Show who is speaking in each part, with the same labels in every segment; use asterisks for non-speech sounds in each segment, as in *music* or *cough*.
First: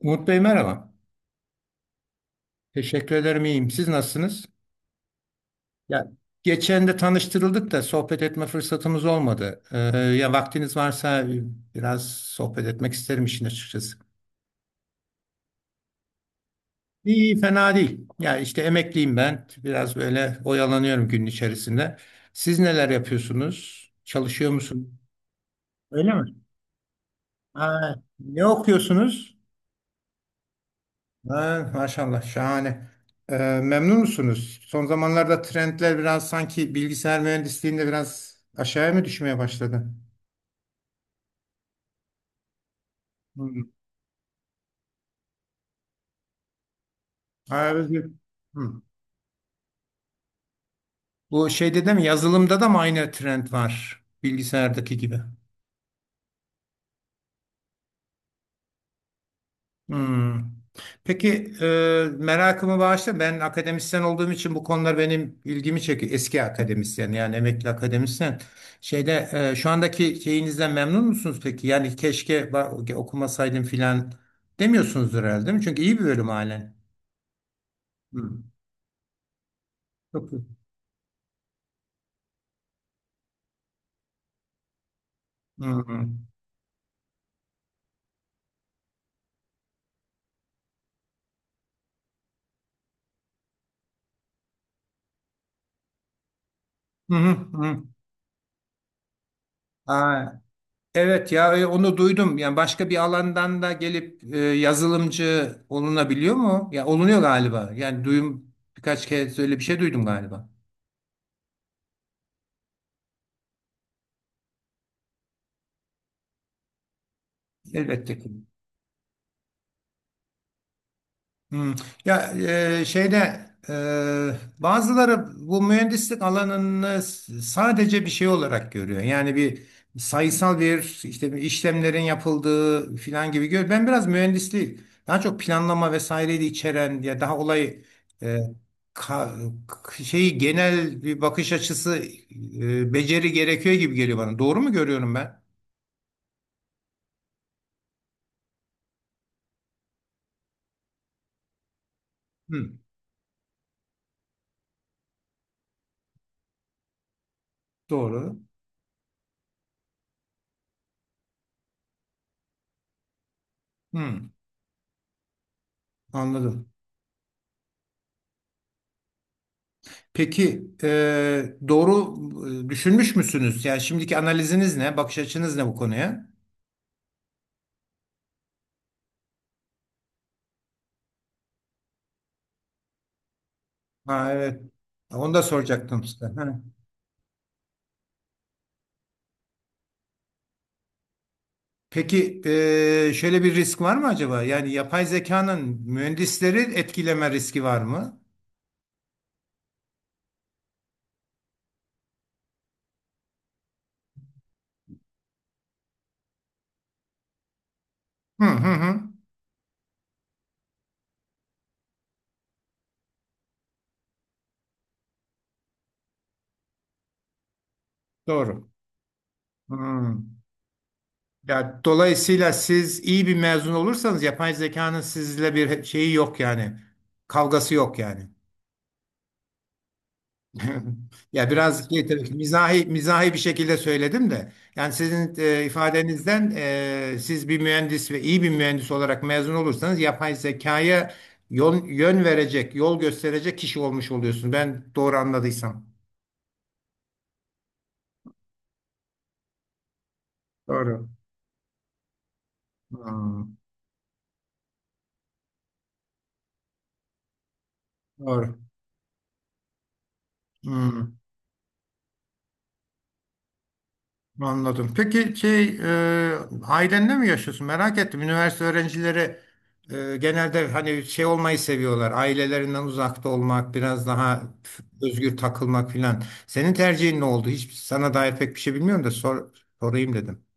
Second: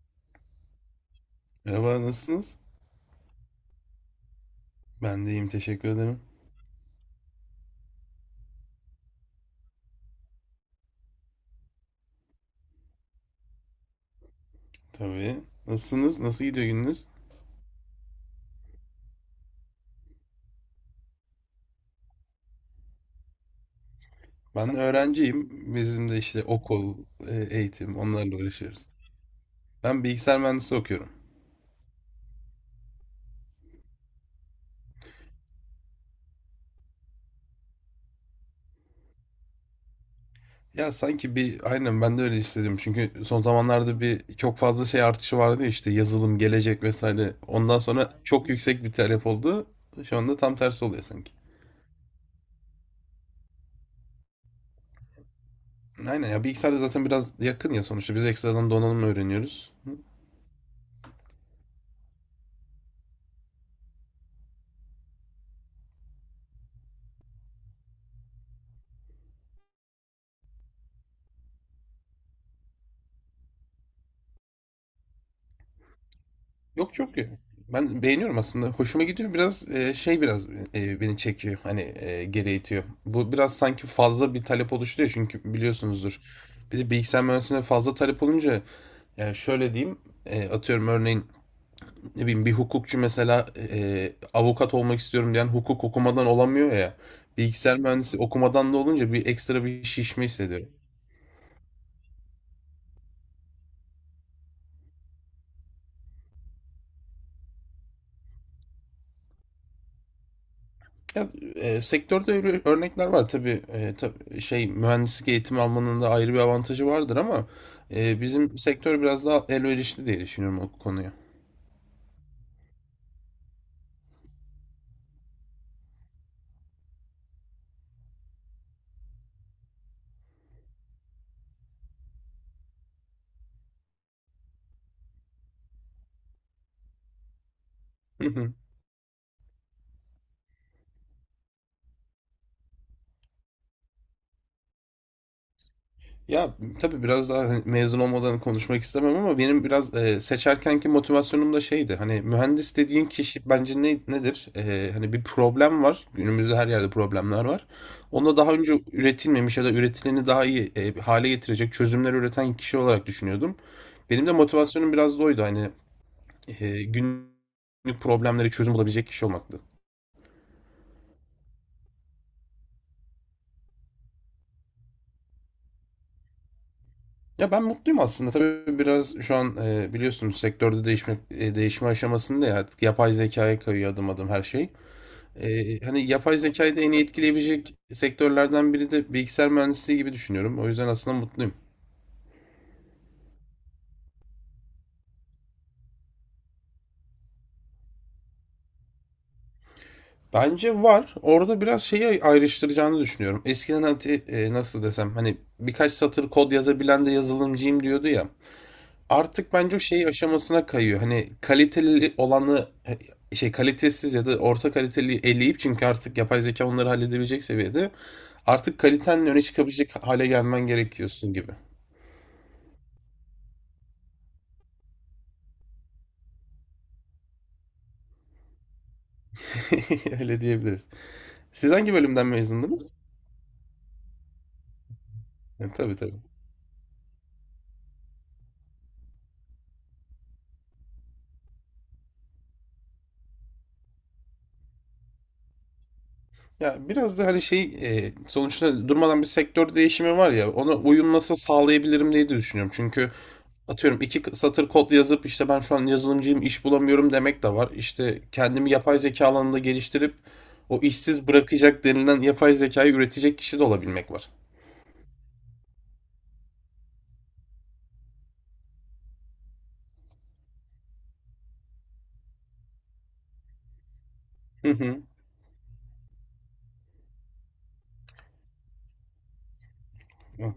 Speaker 1: Umut Bey merhaba.
Speaker 2: Merhaba, nasılsınız?
Speaker 1: Teşekkür ederim iyiyim. Siz nasılsınız?
Speaker 2: Ben de iyiyim, teşekkür
Speaker 1: Ya
Speaker 2: ederim.
Speaker 1: geçen de tanıştırıldık da sohbet etme fırsatımız olmadı. Ya vaktiniz varsa biraz sohbet etmek isterim işin açıkçası.
Speaker 2: Tabii. Nasılsınız? Nasıl gidiyor gününüz?
Speaker 1: İyi, fena değil. Ya işte emekliyim ben. Biraz böyle oyalanıyorum günün içerisinde. Siz neler yapıyorsunuz? Çalışıyor
Speaker 2: Ben de
Speaker 1: musunuz?
Speaker 2: öğrenciyim. Bizim
Speaker 1: Öyle
Speaker 2: de
Speaker 1: mi?
Speaker 2: işte okul,
Speaker 1: Ha,
Speaker 2: eğitim, onlarla
Speaker 1: ne
Speaker 2: uğraşıyoruz.
Speaker 1: okuyorsunuz?
Speaker 2: Ben bilgisayar mühendisliği okuyorum.
Speaker 1: Ha, maşallah şahane. Memnun musunuz? Son zamanlarda trendler biraz sanki bilgisayar mühendisliğinde biraz aşağıya mı düşmeye başladı?
Speaker 2: Ya sanki bir, aynen ben de öyle istedim. Çünkü son
Speaker 1: Hmm.
Speaker 2: zamanlarda bir çok fazla şey artışı vardı ya işte yazılım, gelecek vesaire.
Speaker 1: Ha.
Speaker 2: Ondan sonra çok
Speaker 1: Hmm.
Speaker 2: yüksek bir talep oldu. Şu anda tam tersi oluyor sanki.
Speaker 1: Bu şeyde de mi yazılımda da mı aynı trend var bilgisayardaki gibi?
Speaker 2: Aynen ya bilgisayarda zaten biraz yakın ya sonuçta. Biz ekstradan donanım öğreniyoruz.
Speaker 1: Hmm. Peki merakımı bağışla. Ben akademisyen olduğum için bu konular benim ilgimi çekiyor. Eski akademisyen yani emekli akademisyen. Şu andaki şeyinizden memnun musunuz peki? Yani keşke okumasaydım filan demiyorsunuzdur herhalde değil mi? Çünkü iyi bir bölüm halen.
Speaker 2: Yok yok yok. Ben beğeniyorum
Speaker 1: Hmm.
Speaker 2: aslında. Hoşuma gidiyor. Biraz şey
Speaker 1: Çok iyi.
Speaker 2: biraz beni çekiyor. Hani geri itiyor. Bu biraz sanki fazla bir talep oluşturuyor çünkü biliyorsunuzdur.
Speaker 1: Hmm.
Speaker 2: Bir de bilgisayar mühendisliğine fazla talep olunca yani şöyle diyeyim atıyorum örneğin ne bileyim bir hukukçu mesela avukat olmak istiyorum diyen hukuk okumadan olamıyor ya.
Speaker 1: Hı hı,
Speaker 2: Bilgisayar
Speaker 1: hı.
Speaker 2: mühendisi okumadan da olunca bir ekstra bir
Speaker 1: Aa,
Speaker 2: şişme hissediyorum.
Speaker 1: evet ya onu duydum. Yani başka bir alandan da gelip yazılımcı olunabiliyor mu? Ya olunuyor galiba. Yani duyum birkaç kez öyle bir şey duydum galiba.
Speaker 2: Ya, Sektörde öyle örnekler var tabii, şey mühendislik eğitimi almanın da ayrı bir avantajı vardır ama
Speaker 1: Elbette ki.
Speaker 2: bizim sektör biraz daha elverişli diye düşünüyorum o konuya.
Speaker 1: Hmm. Ya e, şeyde bazıları bu mühendislik alanını sadece bir şey olarak görüyor. Yani bir sayısal bir işte bir işlemlerin yapıldığı filan gibi görüyor. Ben biraz mühendisliği daha çok planlama vesaireyi de içeren ya daha olay e,
Speaker 2: *laughs*
Speaker 1: ka- k- şeyi genel bir bakış açısı beceri gerekiyor gibi geliyor bana. Doğru mu görüyorum ben?
Speaker 2: Ya tabii biraz daha hani mezun olmadan konuşmak istemem ama benim biraz seçerkenki motivasyonum da şeydi. Hani mühendis
Speaker 1: Hmm,
Speaker 2: dediğin kişi bence ne, nedir? E, hani bir problem var. Günümüzde her yerde problemler var.
Speaker 1: doğru.
Speaker 2: Onda daha önce üretilmemiş ya da üretileni daha iyi hale getirecek çözümler üreten kişi olarak düşünüyordum. Benim de
Speaker 1: Hmm,
Speaker 2: motivasyonum biraz da oydu. Hani
Speaker 1: anladım.
Speaker 2: günlük problemleri çözüm bulabilecek kişi olmaktı.
Speaker 1: Peki doğru düşünmüş müsünüz? Yani şimdiki analiziniz ne? Bakış açınız ne bu konuya?
Speaker 2: Ya ben mutluyum aslında. Tabii biraz şu an biliyorsunuz sektörde değişme değişme aşamasında ya artık yapay zekaya kayıyor adım adım
Speaker 1: Ha,
Speaker 2: her
Speaker 1: evet.
Speaker 2: şey.
Speaker 1: Onu da
Speaker 2: E, hani
Speaker 1: soracaktım size.
Speaker 2: yapay
Speaker 1: Ha.
Speaker 2: zekayı da en iyi etkileyebilecek sektörlerden biri de bilgisayar mühendisliği gibi düşünüyorum. O yüzden aslında mutluyum.
Speaker 1: Peki şöyle bir risk var mı acaba? Yani yapay zekanın mühendisleri etkileme riski var mı?
Speaker 2: Bence var. Orada biraz şeyi ayrıştıracağını düşünüyorum. Eskiden hadi, nasıl desem hani birkaç satır kod yazabilen de yazılımcıyım diyordu ya.
Speaker 1: Hı hı hı.
Speaker 2: Artık bence o şey aşamasına kayıyor. Hani kaliteli olanı şey kalitesiz ya da orta kaliteli eleyip çünkü artık yapay zeka onları halledebilecek seviyede
Speaker 1: Doğru.
Speaker 2: artık kalitenin öne çıkabilecek
Speaker 1: Hmm.
Speaker 2: hale gelmen gerekiyorsun gibi.
Speaker 1: Ya dolayısıyla siz iyi bir mezun olursanız yapay zekanın sizle bir şeyi yok yani. Kavgası yok yani.
Speaker 2: *laughs* Öyle diyebiliriz.
Speaker 1: *laughs* Ya
Speaker 2: Siz
Speaker 1: biraz
Speaker 2: hangi
Speaker 1: şey, tabii
Speaker 2: bölümden
Speaker 1: ki mizahi
Speaker 2: mezundunuz?
Speaker 1: mizahi bir şekilde söyledim de yani sizin
Speaker 2: E, tabii tabii.
Speaker 1: ifadenizden siz bir mühendis ve iyi bir mühendis olarak mezun olursanız yapay zekaya yol, yön verecek, yol gösterecek kişi olmuş oluyorsun. Ben doğru anladıysam.
Speaker 2: Ya biraz da hani şey sonuçta durmadan bir sektör değişimi var ya ona
Speaker 1: Doğru.
Speaker 2: uyum nasıl sağlayabilirim diye de düşünüyorum. Çünkü
Speaker 1: Hmm,
Speaker 2: atıyorum satır kod yazıp işte ben şu an yazılımcıyım iş bulamıyorum demek de var. İşte
Speaker 1: doğru.
Speaker 2: kendimi yapay zeka alanında geliştirip o
Speaker 1: Hmm.
Speaker 2: işsiz bırakacak denilen yapay zekayı üretecek kişi de olabilmek var.
Speaker 1: Anladım. Peki ailenle mi yaşıyorsun? Merak ettim. Üniversite öğrencileri genelde hani şey olmayı seviyorlar. Ailelerinden uzakta olmak, biraz daha
Speaker 2: *laughs*
Speaker 1: özgür takılmak filan. Senin tercihin ne oldu? Hiç sana dair pek bir şey bilmiyorum da sorayım dedim.
Speaker 2: Hı.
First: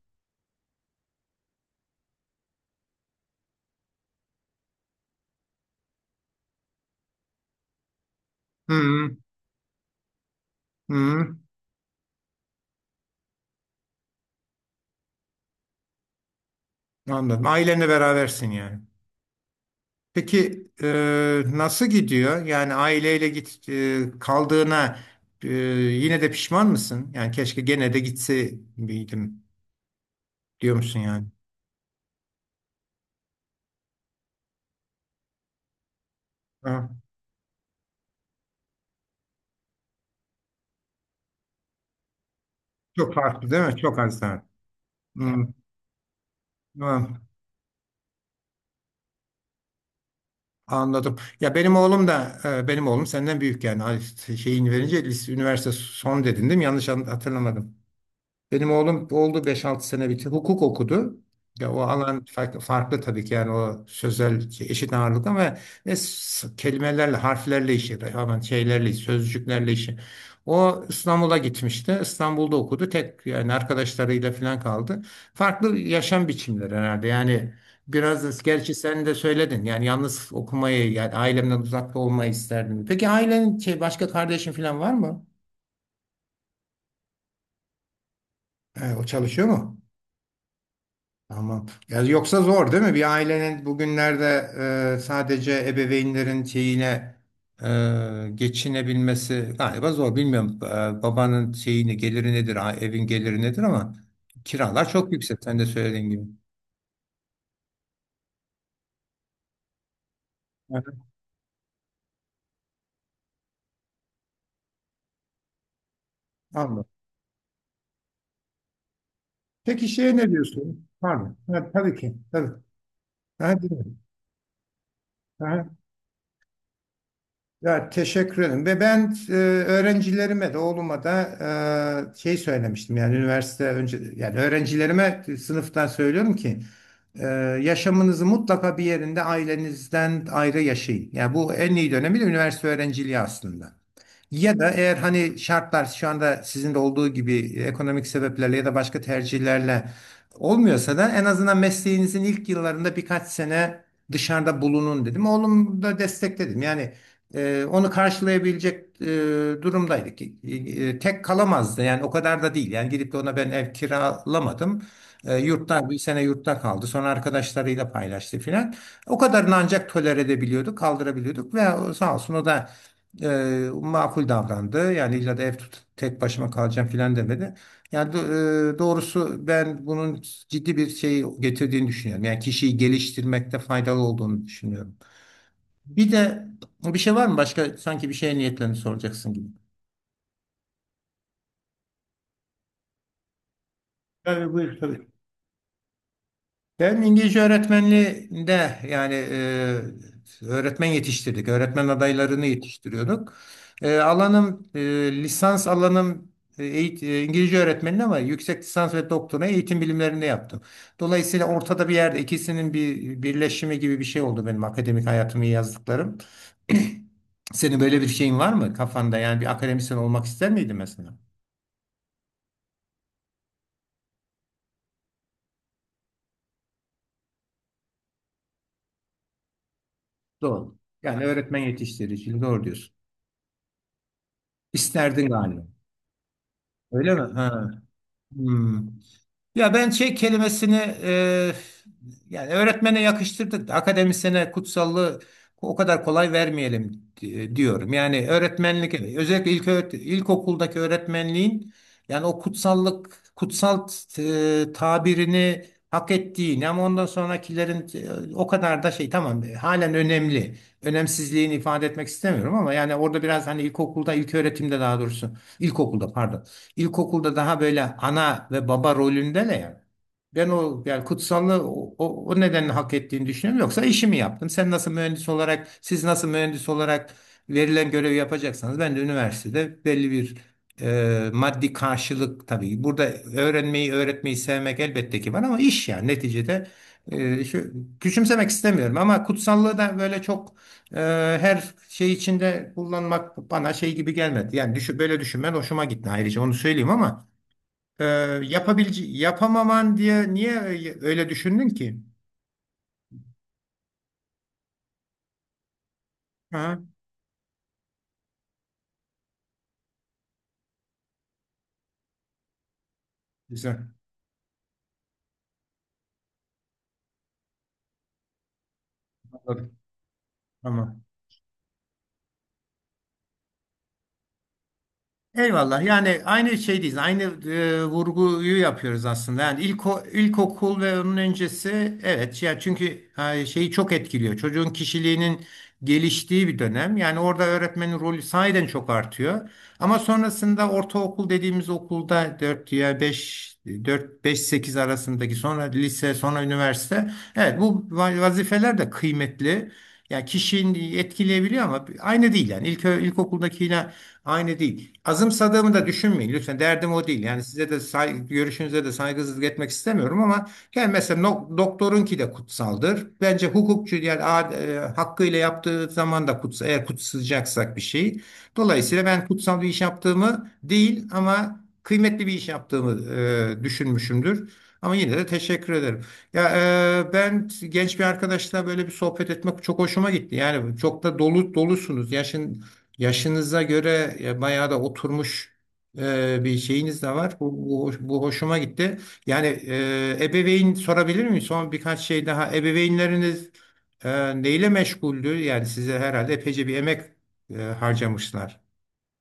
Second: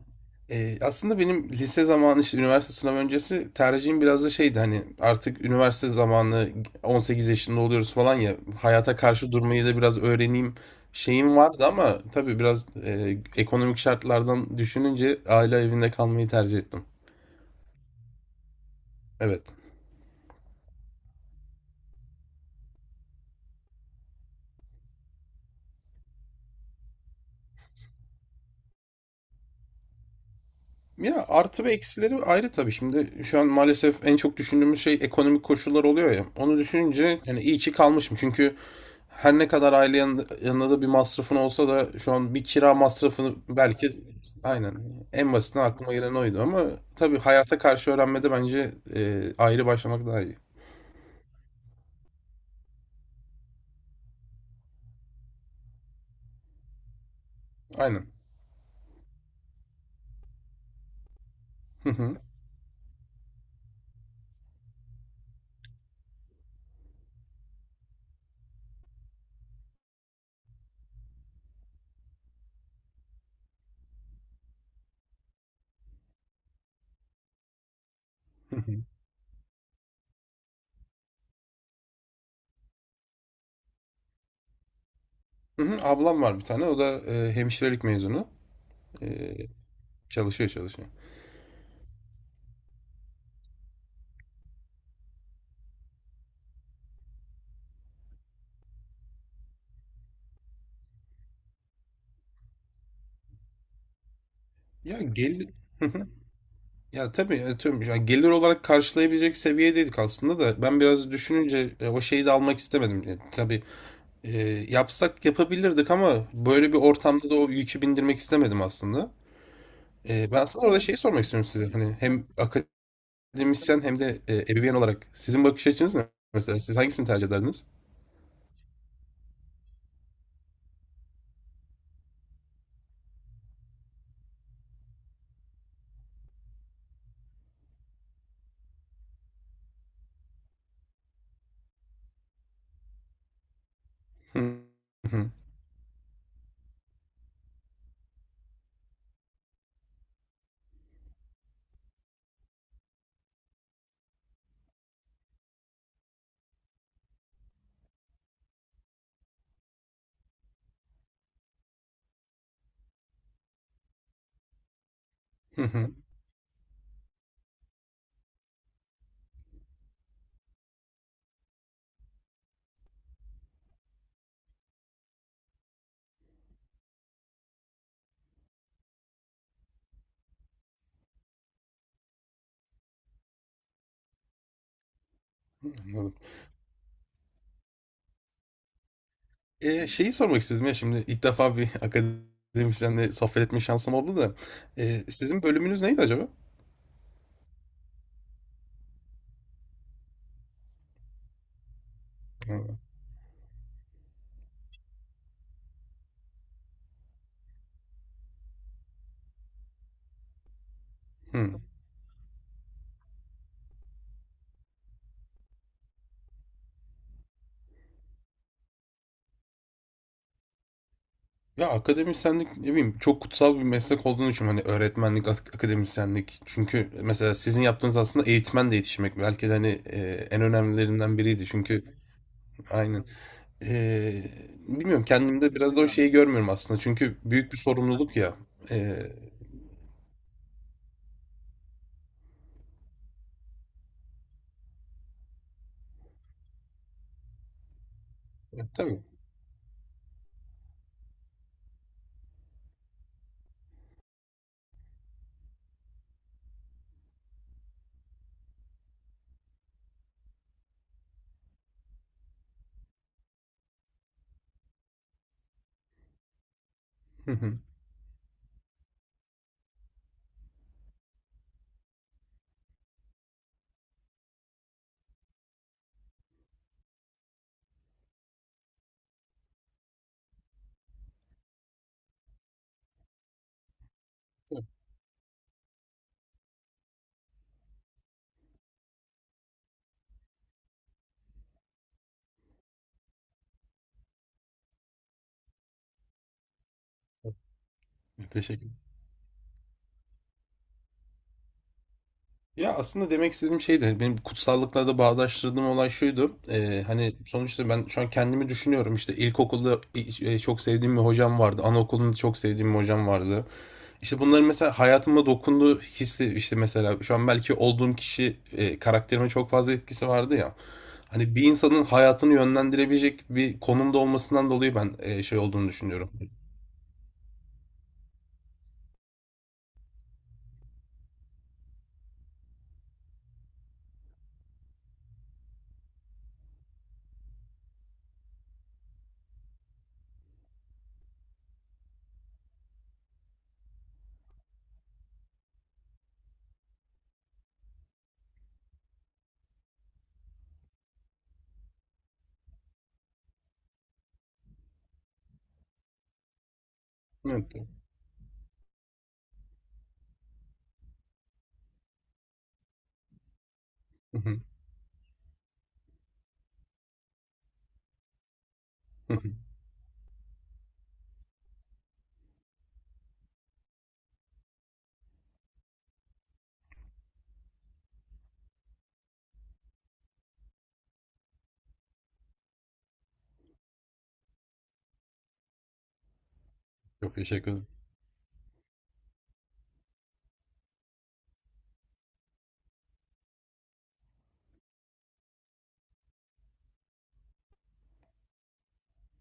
Speaker 2: Aslında benim lise zamanı işte üniversite sınavı öncesi tercihim biraz da şeydi hani artık üniversite zamanı 18 yaşında oluyoruz falan ya
Speaker 1: Hı
Speaker 2: hayata
Speaker 1: hı.
Speaker 2: karşı durmayı da biraz öğreneyim şeyim
Speaker 1: hı.
Speaker 2: vardı ama tabii biraz ekonomik şartlardan düşününce aile evinde kalmayı tercih ettim.
Speaker 1: Anladım. Ailenle berabersin yani.
Speaker 2: Evet.
Speaker 1: Peki nasıl gidiyor? Yani aileyle kaldığına e, yine de pişman mısın? Yani keşke gene de gitse miydim. Diyor musun yani?
Speaker 2: Ya artı ve eksileri ayrı tabii. Şimdi şu an maalesef en çok düşündüğümüz şey ekonomik koşullar oluyor ya. Onu
Speaker 1: Ha,
Speaker 2: düşününce yani iyi ki kalmışım. Çünkü her ne kadar aile yanında, yanında da bir masrafın olsa da şu an bir kira
Speaker 1: çok
Speaker 2: masrafını
Speaker 1: farklı değil mi?
Speaker 2: belki
Speaker 1: Çok az daha.
Speaker 2: aynen en
Speaker 1: Hmm,
Speaker 2: basitinden aklıma gelen oydu ama
Speaker 1: tamam.
Speaker 2: tabii hayata karşı öğrenmede bence ayrı başlamak daha iyi.
Speaker 1: Anladım. Ya benim oğlum da benim oğlum senden büyük yani Ay, şeyini verince lise, üniversite son dedin değil mi? Yanlış hatırlamadım.
Speaker 2: Aynen.
Speaker 1: Benim oğlum oldu beş altı sene bitti. Hukuk okudu. Ya o
Speaker 2: Hı hı.
Speaker 1: alan farklı, farklı tabii ki yani o sözel şey, eşit ağırlık ama ve kelimelerle, harflerle işi, hemen şeylerle, sözcüklerle işi. O İstanbul'a gitmişti. İstanbul'da okudu. Tek yani arkadaşlarıyla falan kaldı. Farklı yaşam biçimleri herhalde. Yani biraz da
Speaker 2: Hı
Speaker 1: gerçi
Speaker 2: hı.
Speaker 1: sen de söyledin. Yani yalnız okumayı yani ailemden uzakta olmayı isterdim. Peki ailenin şey başka kardeşin falan var mı?
Speaker 2: Hı hı. Ablam var bir tane. O da hemşirelik mezunu.
Speaker 1: O
Speaker 2: E,
Speaker 1: çalışıyor mu?
Speaker 2: Çalışıyor çalışıyor.
Speaker 1: Tamam. Ya yoksa zor değil mi? Bir ailenin bugünlerde sadece ebeveynlerin şeyine geçinebilmesi galiba zor. Bilmiyorum babanın geliri nedir, evin geliri nedir ama kiralar
Speaker 2: Ya
Speaker 1: çok yüksek.
Speaker 2: gel
Speaker 1: Sen de söylediğin
Speaker 2: *laughs*
Speaker 1: gibi.
Speaker 2: Ya tabii atıyorum yani gelir olarak karşılayabilecek seviyedeydik aslında da ben
Speaker 1: Evet,
Speaker 2: biraz düşününce o şeyi de almak istemedim. E, tabii e, yapsak yapabilirdik ama böyle bir
Speaker 1: anladım.
Speaker 2: ortamda da o yükü bindirmek istemedim aslında.
Speaker 1: Peki şeye ne
Speaker 2: E, ben aslında orada
Speaker 1: diyorsun?
Speaker 2: şeyi sormak
Speaker 1: Pardon.
Speaker 2: istiyorum size.
Speaker 1: Ha, tabii
Speaker 2: Hani
Speaker 1: ki.
Speaker 2: hem
Speaker 1: Tabii. Ha,
Speaker 2: akademisyen
Speaker 1: dinliyorum.
Speaker 2: hem de ebeveyn olarak sizin bakış açınız ne? Mesela siz hangisini tercih ederdiniz?
Speaker 1: Ya teşekkür ederim. Ve ben öğrencilerime de oğluma da söylemiştim yani üniversite önce yani öğrencilerime sınıftan söylüyorum ki e, yaşamınızı mutlaka bir yerinde ailenizden ayrı yaşayın. Yani bu en iyi dönemi de üniversite öğrenciliği aslında.
Speaker 2: Hı
Speaker 1: Ya da eğer
Speaker 2: hı
Speaker 1: hani şartlar şu anda sizin de olduğu gibi ekonomik sebeplerle ya da başka tercihlerle olmuyorsa da en azından mesleğinizin ilk yıllarında birkaç sene dışarıda bulunun dedim. Oğlum da destekledim. Yani onu karşılayabilecek durumdaydık. Tek kalamazdı yani o kadar da değil. Yani gidip de ona ben ev kiralamadım. E,
Speaker 2: hı
Speaker 1: yurtta
Speaker 2: hı,
Speaker 1: bir sene yurtta kaldı. Sonra arkadaşlarıyla paylaştı filan. O kadarını ancak tolere edebiliyorduk, kaldırabiliyorduk ve sağ olsun o da makul davrandı. Yani illa da ev tut, tek başıma kalacağım filan demedi. Yani doğrusu ben bunun ciddi bir şey getirdiğini düşünüyorum. Yani kişiyi geliştirmekte faydalı olduğunu düşünüyorum. Bir
Speaker 2: anladım.
Speaker 1: de bir şey var mı? Başka sanki bir şeye niyetlerini soracaksın gibi.
Speaker 2: Şeyi sormak istiyordum ya şimdi ilk defa bir *laughs* akademisyenle sohbet etme şansım oldu da.
Speaker 1: Yani buyur tabii.
Speaker 2: Sizin bölümünüz neydi acaba?
Speaker 1: Ben İngilizce öğretmenliğinde yani öğretmen yetiştirdik. Öğretmen adaylarını
Speaker 2: Hı.
Speaker 1: yetiştiriyorduk. E, alanım e, lisans alanım İngilizce öğretmenliği ama yüksek lisans ve doktora eğitim bilimlerinde yaptım. Dolayısıyla
Speaker 2: Hı.
Speaker 1: ortada bir yerde ikisinin bir birleşimi gibi bir şey oldu benim akademik hayatımı yazdıklarım. *clears throat* Senin böyle bir şeyin var mı kafanda? Yani bir akademisyen olmak ister miydin mesela?
Speaker 2: Ya akademisyenlik ne bileyim çok kutsal bir meslek olduğunu düşünüyorum. Hani öğretmenlik, akademisyenlik. Çünkü mesela sizin yaptığınız aslında eğitmenle yetişmek. Belki de hani en
Speaker 1: Doğru.
Speaker 2: önemlilerinden
Speaker 1: Yani
Speaker 2: biriydi.
Speaker 1: öğretmen
Speaker 2: Çünkü
Speaker 1: yetiştiriciliği doğru diyorsun.
Speaker 2: aynen. Eee, Bilmiyorum
Speaker 1: İsterdin
Speaker 2: kendimde
Speaker 1: galiba.
Speaker 2: biraz da o şeyi görmüyorum aslında.
Speaker 1: Öyle
Speaker 2: Çünkü
Speaker 1: mi?
Speaker 2: büyük bir
Speaker 1: Ha.
Speaker 2: sorumluluk ya.
Speaker 1: Hmm.
Speaker 2: Eee
Speaker 1: Ya ben şey kelimesini e, yani öğretmene yakıştırdık da akademisyene kutsallığı o kadar kolay vermeyelim diyorum. Yani öğretmenlik
Speaker 2: tabii.
Speaker 1: evet, özellikle ilk ilkokuldaki öğretmenliğin yani o kutsallık kutsal tabirini hak ettiğini ama ondan sonrakilerin o kadar da şey tamam halen önemli. Önemsizliğini ifade etmek istemiyorum ama yani orada biraz hani ilkokulda ilk öğretimde daha doğrusu ilkokulda pardon.
Speaker 2: Hı
Speaker 1: İlkokulda daha
Speaker 2: hı.
Speaker 1: böyle ana ve baba rolünde ne yani? Ben o yani kutsallığı o nedenle hak ettiğini düşünüyorum. Yoksa işimi yaptım. Sen nasıl mühendis olarak, siz nasıl mühendis olarak verilen görevi yapacaksanız ben de üniversitede belli bir maddi karşılık tabii. Burada öğrenmeyi, öğretmeyi
Speaker 2: Tabii.
Speaker 1: sevmek elbette ki var ama iş yani neticede e, şu, küçümsemek istemiyorum ama kutsallığı da böyle çok her şey içinde kullanmak bana şey gibi gelmedi. Yani düşün, böyle düşünmen hoşuma gitti ayrıca onu söyleyeyim ama e,
Speaker 2: Teşekkür
Speaker 1: yapabilece yapamaman diye niye öyle düşündün ki?
Speaker 2: Ya aslında demek istediğim şey de benim kutsallıkla da bağdaştırdığım olay şuydu.
Speaker 1: Aha,
Speaker 2: Hani sonuçta ben şu an kendimi düşünüyorum İşte ilkokulda çok sevdiğim bir hocam vardı. Anaokulunda çok sevdiğim bir hocam vardı.
Speaker 1: güzel.
Speaker 2: İşte bunların mesela hayatıma dokunduğu hissi işte mesela şu an belki olduğum kişi karakterime çok fazla
Speaker 1: Anladım.
Speaker 2: etkisi vardı ya.
Speaker 1: Tamam.
Speaker 2: Hani bir insanın hayatını yönlendirebilecek bir konumda olmasından dolayı ben şey olduğunu
Speaker 1: Eyvallah.
Speaker 2: düşünüyorum.
Speaker 1: Yani aynı şeydeyiz. Aynı vurguyu yapıyoruz aslında. Yani ilkokul ve onun öncesi evet ya çünkü şeyi çok etkiliyor. Çocuğun kişiliğinin geliştiği bir dönem. Yani orada öğretmenin rolü sahiden çok artıyor. Ama sonrasında ortaokul dediğimiz okulda 4 ya 5, 4 5 8 arasındaki sonra lise, sonra üniversite. Evet bu vazifeler de kıymetli. Yani kişinin etkileyebiliyor ama aynı değil yani. İlk ilkokuldakiyle aynı değil. Azımsadığımı da düşünmeyin. Lütfen derdim o değil. Yani
Speaker 2: Evet.
Speaker 1: size de görüşünüze de saygısızlık etmek istemiyorum ama yani mesela doktorunki de kutsaldır. Bence hukukçu yani
Speaker 2: *laughs*
Speaker 1: hakkıyla yaptığı zaman da kutsal, eğer kutsayacaksak bir şey. Dolayısıyla ben kutsal bir iş yaptığımı değil ama kıymetli bir iş yaptığımı düşünmüşümdür. Ama yine de teşekkür ederim. Ya ben genç bir arkadaşla böyle bir sohbet etmek çok hoşuma gitti. Yani çok da dolu dolusunuz. Yaşınıza göre bayağı da oturmuş bir şeyiniz de
Speaker 2: Çok
Speaker 1: var.
Speaker 2: teşekkür
Speaker 1: Bu,
Speaker 2: ederim.
Speaker 1: bu, hoş- bu hoşuma gitti. Yani ebeveyn sorabilir miyim? Son birkaç şey daha. Ebeveynleriniz neyle meşguldü? Yani size herhalde epeyce bir emek harcamışlar.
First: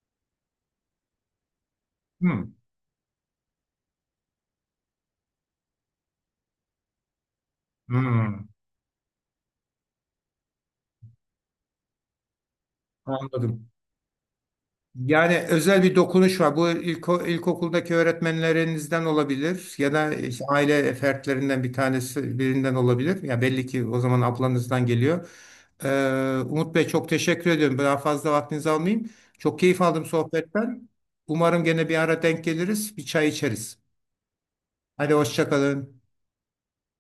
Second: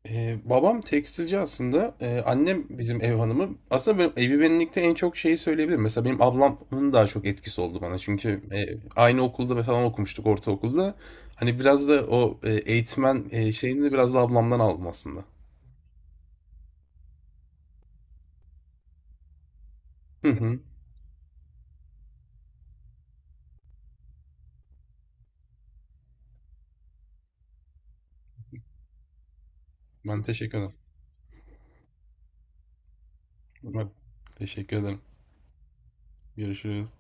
Speaker 2: Babam tekstilci aslında.
Speaker 1: Hmm.
Speaker 2: Annem bizim ev hanımı. Aslında benim evi benlikte en çok şeyi söyleyebilirim. Mesela benim ablamın daha çok etkisi oldu bana. Çünkü
Speaker 1: Hmm.
Speaker 2: aynı okulda falan okumuştuk ortaokulda. Hani biraz da o eğitmen
Speaker 1: Anladım.
Speaker 2: şeyini de biraz da ablamdan aldım aslında.
Speaker 1: Yani özel bir dokunuş var. Bu ilkokuldaki öğretmenlerinizden olabilir ya da
Speaker 2: Hı
Speaker 1: işte
Speaker 2: hı.
Speaker 1: aile fertlerinden bir tanesi birinden olabilir. Ya belli ki o zaman ablanızdan geliyor. Ee, Umut Bey çok teşekkür ediyorum. Daha fazla vaktinizi almayayım. Çok keyif aldım
Speaker 2: Ben teşekkür ederim.
Speaker 1: sohbetten. Umarım gene bir ara denk geliriz, bir çay içeriz.
Speaker 2: Ben teşekkür ederim.
Speaker 1: Hadi hoşça kalın.
Speaker 2: Görüşürüz.